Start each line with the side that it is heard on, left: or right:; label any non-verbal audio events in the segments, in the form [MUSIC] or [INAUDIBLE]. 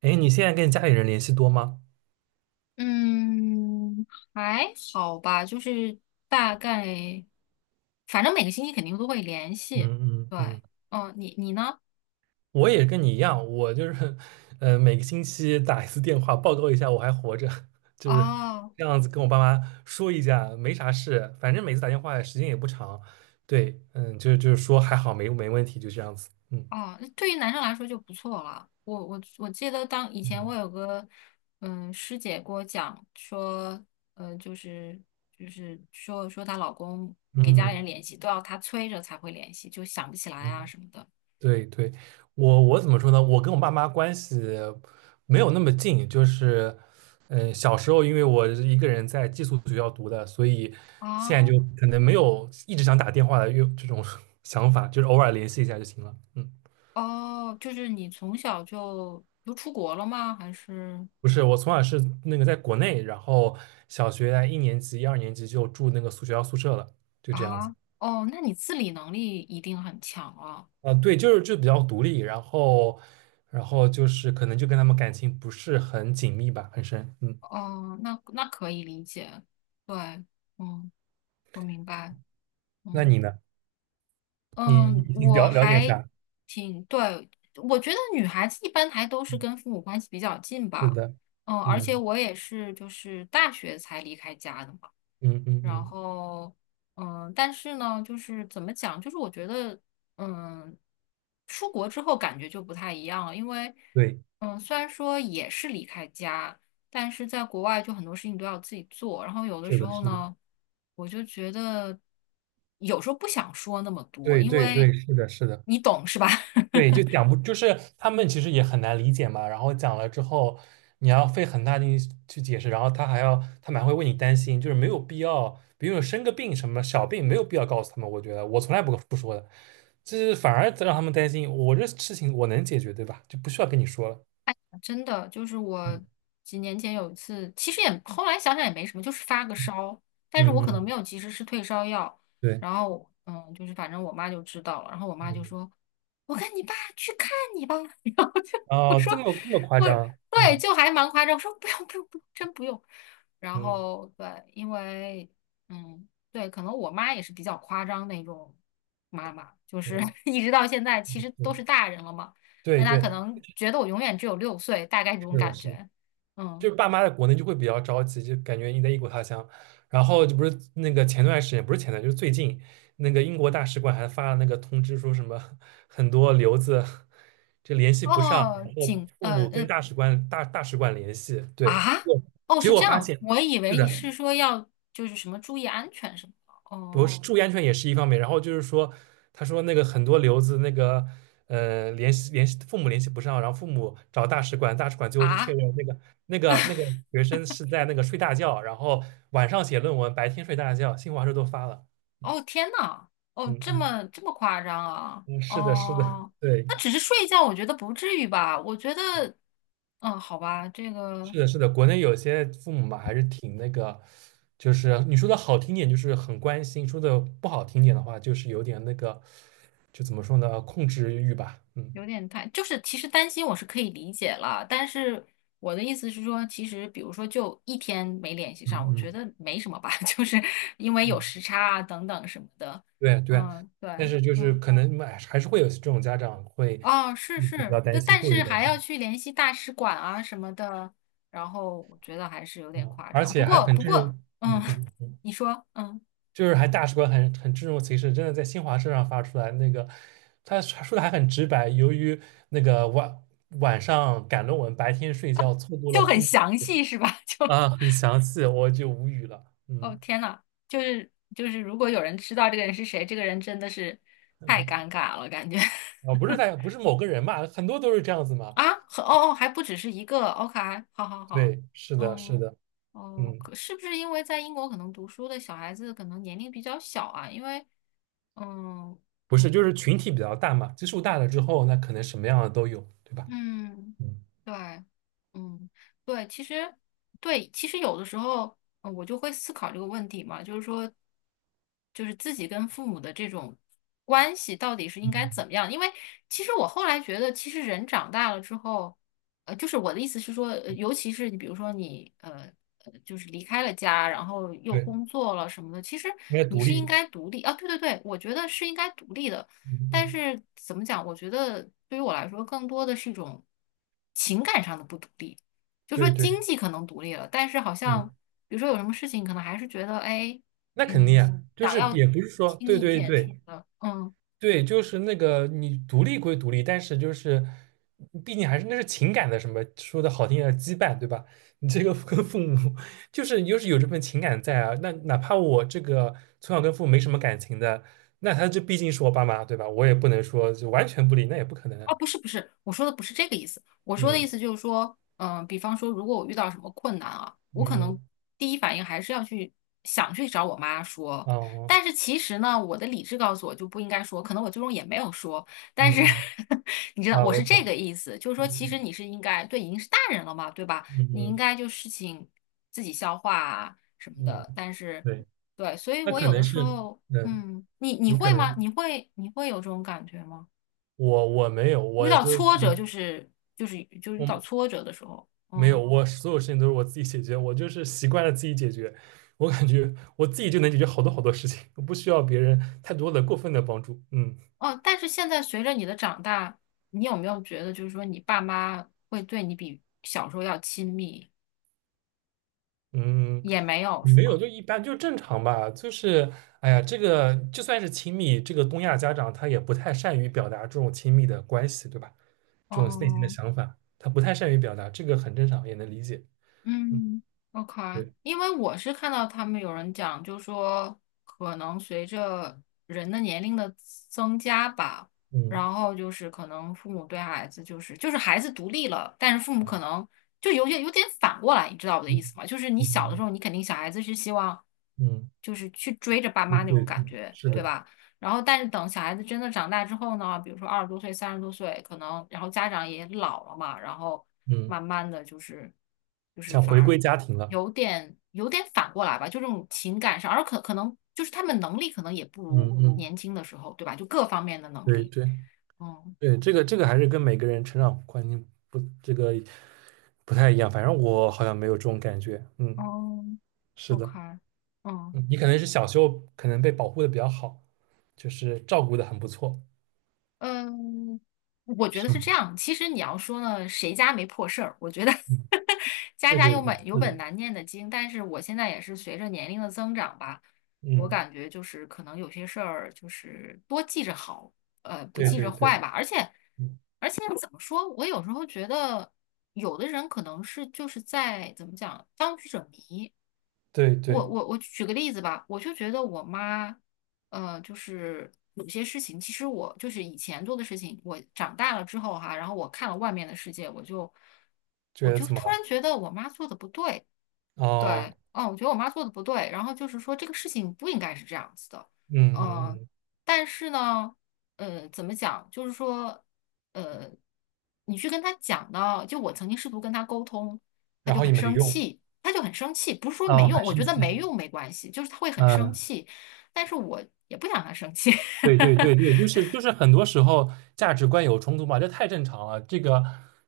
right: 哎，你现在跟家里人联系多吗？
left: 嗯，还好吧，就是大概，反正每个星期肯定都会联系。
right: 嗯嗯
left: 对，
right: 嗯，
left: 哦，你呢？
right: 我也跟你一样，我就是每个星期打一次电话，报告一下我还活着，[LAUGHS] 就是
left: 哦
right: 这样子跟我爸妈说一下，没啥事，反正每次打电话时间也不长，对，嗯，就是说还好没问题，就这样子，嗯
left: 哦，那对于男生来说就不错了。我记得当以前
right: 嗯，
left: 我有个师姐给我讲说，就是就是说她老公给家里
right: 嗯。
left: 人联系都要她催着才会联系，就想不起来啊
right: 嗯
left: 什么的。
right: 对对，我怎么说呢？我跟我爸妈关系没有那么近，就是，嗯，小时候因为我是一个人在寄宿学校读的，所以现在
left: 啊，
right: 就可能没有一直想打电话的又这种 [LAUGHS] 想法，就是偶尔联系一下就行了。嗯，
left: 哦，就是你从小就出国了吗？还是？
right: 不是，我从小是那个在国内，然后小学在一年级、一二年级就住那个宿学校宿舍了，就这样
left: 啊，
right: 子。
left: 哦，那你自理能力一定很强了。
right: 啊，对，就比较独立，然后，然后就是可能就跟他们感情不是很紧密吧，很深。嗯，
left: 哦，那那可以理解。对，嗯，我明白。
right: 那
left: 嗯
right: 你呢？你
left: 嗯，我
right: 了解
left: 还
right: 啥？
left: 挺，对，我觉得女孩子一般还都是跟父母关系比较近
right: 是
left: 吧。
right: 的，
left: 嗯，而且
right: 嗯
left: 我也是就是大学才离开家的嘛。
right: 嗯嗯
left: 然
right: 嗯，
left: 后，嗯，但是呢，就是怎么讲，就是我觉得，嗯，出国之后感觉就不太一样了，因为，
right: 对，
left: 嗯，虽然说也是离开家，但是在国外就很多事情都要自己做，然后有的
right: 是
left: 时
right: 的，
left: 候
right: 是的，
left: 呢，我就觉得有时候不想说那么多，
right: 对
left: 因
right: 对对，
left: 为
right: 是的，是的，
left: 你懂是吧？
right: 对，
left: [LAUGHS]
right: 就讲不，就是他们其实也很难理解嘛。然后讲了之后，你要费很大劲去解释，然后他们还会为你担心，就是没有必要，比如生个病什么小病，没有必要告诉他们。我觉得我从来不说的，就是反而让他们担心，我这事情我能解决，对吧？就不需要跟你说了。
left: 真的就是我几年前有一次，其实也后来想想也没什么，就是发个烧，但是我
right: 嗯
left: 可能
right: 嗯，
left: 没有及时吃退烧药，
right: 对，
left: 然后就是反正我妈就知道了，然后我妈就
right: 嗯，
left: 说：“我跟你爸去看你吧。[LAUGHS]” 然后就我
right: 哦，
left: 说
right: 这么夸
left: 我
right: 张，
left: 对，
right: 嗯。
left: 就还蛮夸张，我说不用，真不用。然
right: 嗯
left: 后对，因为嗯，对，可能我妈也是比较夸张那种妈妈，就是
right: 嗯，
left: [LAUGHS] 一直到现在其实都
right: 是，
left: 是大人了嘛，但
right: 对
left: 她
right: 对，
left: 可能觉得我永远只有6岁，大概这种
right: 是的，
left: 感
right: 是，
left: 觉。
right: 就
left: 嗯，
right: 是爸妈在国内就会比较着急，就感觉你在异国他乡。然后就不是那个前段时间，不是前段，就是最近那个英国大使馆还发了那个通知，说什么很多留子就联系不上，
left: 哦，
right: 然后
left: 警，
right: 父母跟大使馆联系，对，
left: 啊，
right: 就
left: 哦
right: 结
left: 是
right: 果
left: 这
right: 发
left: 样，
right: 现
left: 我以
right: 是
left: 为
right: 的，
left: 是说要就是什么注意安全什么的。
right: 不
left: 哦
right: 是注意安全也是一方面，然后就是说，他说那个很多留子那个，联系父母联系不上，然后父母找大使馆，大使馆最后就确
left: 啊，
right: 认那个那
left: [LAUGHS]
right: 个那个学生是在那个睡大觉，然后晚上写论文，白天睡大觉，新华社都发了。
left: 哦，天呐，哦，
right: 嗯
left: 这
right: 嗯
left: 么这么夸张啊？
right: 嗯，是的，是的，
left: 哦，
right: 对，
left: 那只是睡一觉，我觉得不至于吧？我觉得，嗯，好吧，这个
right: 是的，是的，国内有些父母嘛还是挺那个，就是你说的好听点就是很关心，说的不好听点的话就是有点那个，就怎么说呢，控制欲吧。嗯
left: 有点太，就是其实担心我是可以理解了，但是我的意思是说，其实比如说就一天没联系上，
right: 嗯
left: 我觉
right: 嗯。
left: 得没什么吧，[LAUGHS] 就是因为有时
right: 嗯。
left: 差啊等等什么的。
right: 对对，
left: 嗯，对，
right: 但是就是
left: 嗯。
right: 可能哎还是会有这种家长会
left: 哦，是
right: 嗯比
left: 是，
right: 较
left: 但
right: 担心，
left: 但
right: 过于
left: 是
right: 担
left: 还要
right: 心，
left: 去联系大使馆啊什么的，然后我觉得还是有点
right: 嗯，
left: 夸
right: 而
left: 张。不
right: 且还
left: 过
right: 很
left: 不
right: 这
left: 过，
right: 种，
left: 嗯，
right: 嗯嗯，
left: [LAUGHS] 你说，嗯，
right: 就是还大使馆很这种其事，真的在新华社上发出来那个，他说的还很直白，由于那个晚上赶论文，白天睡觉，错过了
left: 就
right: 父
left: 很
right: 母
left: 详细是吧？[LAUGHS] 就，
right: 啊，很详细，我就无语了，
left: 哦
right: 嗯，
left: 天呐，就是，如果有人知道这个人是谁，这个人真的是太尴尬了，感觉
right: 啊，不是某个人嘛，很多都是这样子
left: [LAUGHS]
right: 嘛，
left: 啊，和哦哦，还不只是一个，OK,好好好，
right: 对，是的，是
left: 嗯。
right: 的，
left: 哦，
right: 嗯。
left: 可是不是因为在英国可能读书的小孩子可能年龄比较小啊？因为，嗯，
right: 不是，
left: 嗯
right: 就是群体比较大嘛，基数大了之后，那可能什么样的都有，对吧？
left: 嗯，
right: 嗯
left: 对，嗯，对，其实，对，其实有的时候，我就会思考这个问题嘛，就是说，就是自己跟父母的这种关系到底是应该怎
right: 嗯，
left: 么样？因为其实我后来觉得，其实人长大了之后，就是我的意思是说，尤其是你比如说你就是离开了家，然后又
right: 对，
left: 工作了什么的，其实
right: 应该
left: 你
right: 独
left: 是应
right: 立。
left: 该独立啊，对，我觉得是应该独立的。
right: 嗯
left: 但
right: 嗯，
left: 是怎么讲？我觉得对于我来说，更多的是一种情感上的不独立。就说
right: 对对，
left: 经济可能独立了，但是好
right: 是的，
left: 像比如说有什么事情，可能还是觉得哎，
right: 那肯
left: 嗯，
right: 定啊，就
left: 想
right: 是
left: 要
right: 也不是说，
left: 听
right: 对
left: 意
right: 对
left: 见什么
right: 对
left: 的，嗯。
right: 对，就是那个你独立归独立，但是就是毕竟还是那是情感的什么，说的好听点儿羁绊，对吧？[LAUGHS] 你这个跟父母就是有这份情感在啊，那哪怕我这个从小跟父母没什么感情的，那他这毕竟是我爸妈，对吧？我也不能说就完全不理，那也不可
left: 哦，
right: 能。
left: 不是不是，我说的不是这个意思。我说的意
right: 嗯。
left: 思就是说，嗯、比方说，如果我遇到什么困难啊，我可
right: 嗯
left: 能
right: 嗯，
left: 第一反应还是要去想去找我妈说。
right: 哦，
left: 但是其实呢，我的理智告诉我就不应该说，可能我最终也没有说。
right: 嗯
left: 但是
right: 嗯，
left: [LAUGHS] 你知道，
right: 啊，
left: 我
right: 我
left: 是这
right: 懂，
left: 个意思，就是说，其
right: 嗯
left: 实你是应该，对，已经是大人了嘛，对吧？
right: 嗯
left: 你应
right: 嗯
left: 该就事情自己消化啊什么
right: 嗯，
left: 的。但是，
right: 对，
left: 对，所以
right: 那
left: 我
right: 可
left: 有的
right: 能
left: 时
right: 是，
left: 候，
right: 嗯，
left: 嗯，你
right: 你可
left: 会吗？
right: 能，
left: 你会有这种感觉吗？
right: 我没有，
left: 遇
right: 我
left: 到
right: 都，
left: 挫折
right: 嗯
left: 就是遇到
right: 我
left: 挫折的时候，
right: 没有，
left: 嗯
right: 我所有事情都是我自己解决，我就是习惯了自己解决，我感觉我自己就能解决好多好多事情，我不需要别人太多的过分的帮助，嗯
left: 哦，但是现在随着你的长大，你有没有觉得就是说你爸妈会对你比小时候要亲密？
right: 嗯。
left: 也没有是
right: 没有，
left: 吧？
right: 就一般，就正常吧。就是，哎呀，这个就算是亲密，这个东亚家长他也不太善于表达这种亲密的关系，对吧？这种内心的
left: 嗯。
right: 想法，他不太善于表达，这个很正常，也能理解。嗯，
left: 嗯，OK,
right: 对，
left: 因为我是看到他们有人讲，就说可能随着人的年龄的增加吧，
right: 嗯
left: 然后就是可能父母对孩子孩子独立了，但是父母可能就有点反过来，你知道我的意
right: 嗯
left: 思吗？就是你小的时
right: 嗯
left: 候，你肯定小孩子是希望
right: 嗯，
left: 就是去追着爸
right: 对
left: 妈那种
right: 对，
left: 感觉，
right: 是
left: 对
right: 的，
left: 吧？然后，但是等小孩子真的长大之后呢，比如说20多岁、30多岁，可能然后家长也老了嘛，然后
right: 嗯，
left: 慢慢的就是
right: 想
left: 反
right: 回
left: 而
right: 归家庭了。
left: 有点反过来吧，就这种情感上，而可能就是他们能力可能也不
right: 嗯
left: 如
right: 嗯，
left: 年轻的时候，对吧？就各方面的能
right: 对
left: 力，
right: 对
left: 嗯，
right: 对，这个还是跟每个人成长环境不这个不太一样，反正我好像没有这种感觉。嗯，
left: 哦
right: 是的，
left: ，OK,嗯。
right: 嗯你可能是小时候可能被保护的比较好，就是照顾的很不错。
left: 嗯，我觉得
right: 是，
left: 是这样。其实你要说呢，谁家没破事儿？我觉得
right: 嗯，
left: [LAUGHS] 家
right: 对
left: 家
right: 对
left: 有
right: 对，
left: 本有
right: 是
left: 本
right: 的，
left: 难念的经。但是我现在也是随着年龄的增长吧，我
right: 嗯，
left: 感觉就是可能有些事儿就是多记着好，呃，不
right: 对
left: 记着
right: 对对，
left: 坏吧。而且
right: 嗯
left: 而且怎么说，我有时候觉得有的人可能是就是在怎么讲当局者迷。
right: 对对，
left: 我举个例子吧，我就觉得我妈。呃，就是有些事情，其实我就是以前做的事情，我长大了之后哈，然后我看了外面的世界，
right: 觉
left: 我
right: 得
left: 就
right: 怎么
left: 突
right: 了？
left: 然觉得我妈做的不对，
right: 哦，
left: 对，嗯，我觉得我妈做的不对，然后就是说这个事情不应该是这样子的，
right: 嗯嗯
left: 嗯，
right: 嗯，
left: 但是呢，呃，怎么讲，就是说，呃，你去跟她讲呢，就我曾经试图跟她沟通，
right: 然后也没用，
left: 她就很生气，不是说没
right: 哦，
left: 用，
right: 很
left: 我
right: 生
left: 觉得
right: 气，
left: 没用没关系，就是她会很生
right: 嗯，
left: 气，但是我也不想她生气，
right: 对对对
left: [LAUGHS]
right: 对，就是很多时候价值观有冲突嘛，这太正常了。这个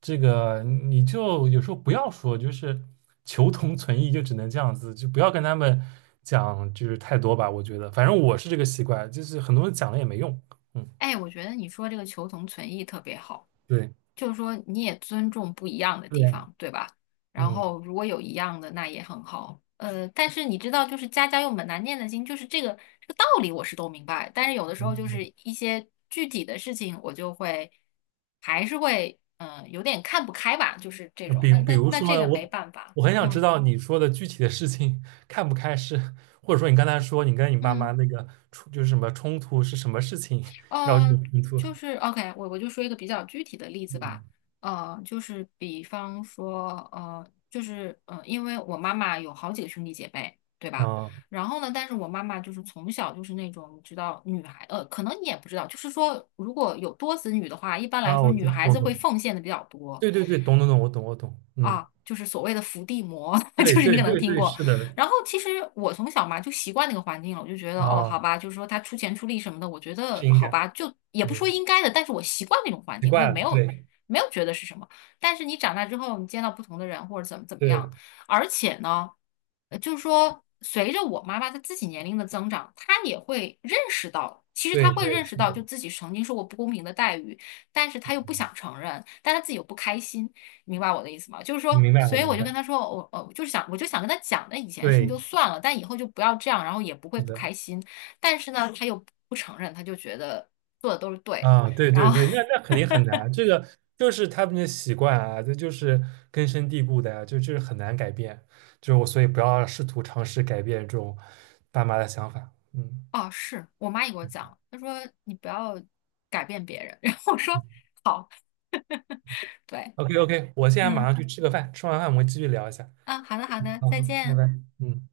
right: 这个，你就有时候不要说，就是求同存异，就只能这样子，就不要跟他们讲就是太多吧。我觉得，反正我是这个习惯，就是很多人讲了也没用。嗯，
left: 哎，我觉得你说这个求同存异特别好。
right: 对
left: 就是说你也尊重不一样的地
right: 对，
left: 方，对吧？然
right: 嗯
left: 后如果有一样的，那也很好。呃，但是你知道，就是家家有本难念的经，就是这个道理我是都明白，但是有的时候就是
right: 嗯
left: 一些具体的事情，我就会还是会嗯、有点看不开吧，就是这
right: 那
left: 种。
right: 比
left: 那
right: 对比
left: 那
right: 如
left: 那
right: 说
left: 这
right: 呢，
left: 个没
right: 我
left: 办法，
right: 很想知
left: 嗯
right: 道你说的具体的事情看不开是，或者说你刚才说你跟你爸妈
left: 嗯。
right: 那个冲就是什么冲突是什么事情要这个
left: 呃，
right: 冲突了
left: 就是 OK,我就说一个比较具体的例子吧。
right: 嗯，
left: 呃，就是比方说，呃，就是呃，因为我妈妈有好几个兄弟姐妹，对吧？
right: 啊
left: 然后呢，但是我妈妈就是从小就是那种，你知道，女孩，呃，可能你也不知道，就是说，如果有多子女的话，一般来
right: 啊，
left: 说
right: 我
left: 女
right: 懂
left: 孩
right: 懂
left: 子会
right: 懂，
left: 奉献的比较多。
right: 对对对，懂懂懂，我懂，嗯，
left: 啊，就是所谓的伏地魔，[LAUGHS]
right: 对
left: 就是你
right: 对
left: 可能
right: 对
left: 听
right: 对，
left: 过。
right: 是的，
left: 然后其实我从小嘛就习惯那个环境了，我就觉得哦，
right: 啊，
left: 好吧，就是说他出钱出力什么的，我觉得
right: 是应
left: 好
right: 该，
left: 吧，就也不说
right: 嗯，
left: 应该的，但是我习惯那种环
right: 奇
left: 境，我也
right: 怪了，对
left: 没有觉得是什么。但是你长大之后，你见到不同的人或者怎么怎么样，
right: 对
left: 而且呢，呃就是说随着我妈妈她自己年龄的增长，她也会认识到，其实她
right: 对
left: 会
right: 对，
left: 认识
right: 是
left: 到，
right: 的，
left: 就自己曾经受过不公平的待遇，但是她又不想
right: 嗯
left: 承认，但她自己又不开心。明白我的意思吗？就是
right: 我
left: 说，
right: 明白
left: 所
right: 我
left: 以我
right: 明
left: 就跟
right: 白，
left: 他说，我就是想，我就想跟他讲，那以前的事情
right: 对，
left: 就算了，但以后就不要这样，然后也不会
right: 是
left: 不
right: 的。
left: 开心。但是呢，他又不承认，他就觉得做的都是对的。
right: 啊，对
left: 然
right: 对
left: 后，
right: 对，那那肯
left: [LAUGHS]
right: 定很难，这个就是他们的习惯啊，这就是根深蒂固的呀、就是很难改变，就是我，所以不要试图尝试改变这种爸妈的想法。嗯
left: 哦，是我妈也给我讲了，她说你不要改变别人。[LAUGHS] 然后我说好，对，
right: ，OK 嗯 OK，我现在马
left: 嗯，
right: 上去吃个饭，吃完饭我们继续聊一下。
left: 啊，好的，
right: 好，
left: 再
right: 好拜拜。
left: 见。
right: 嗯。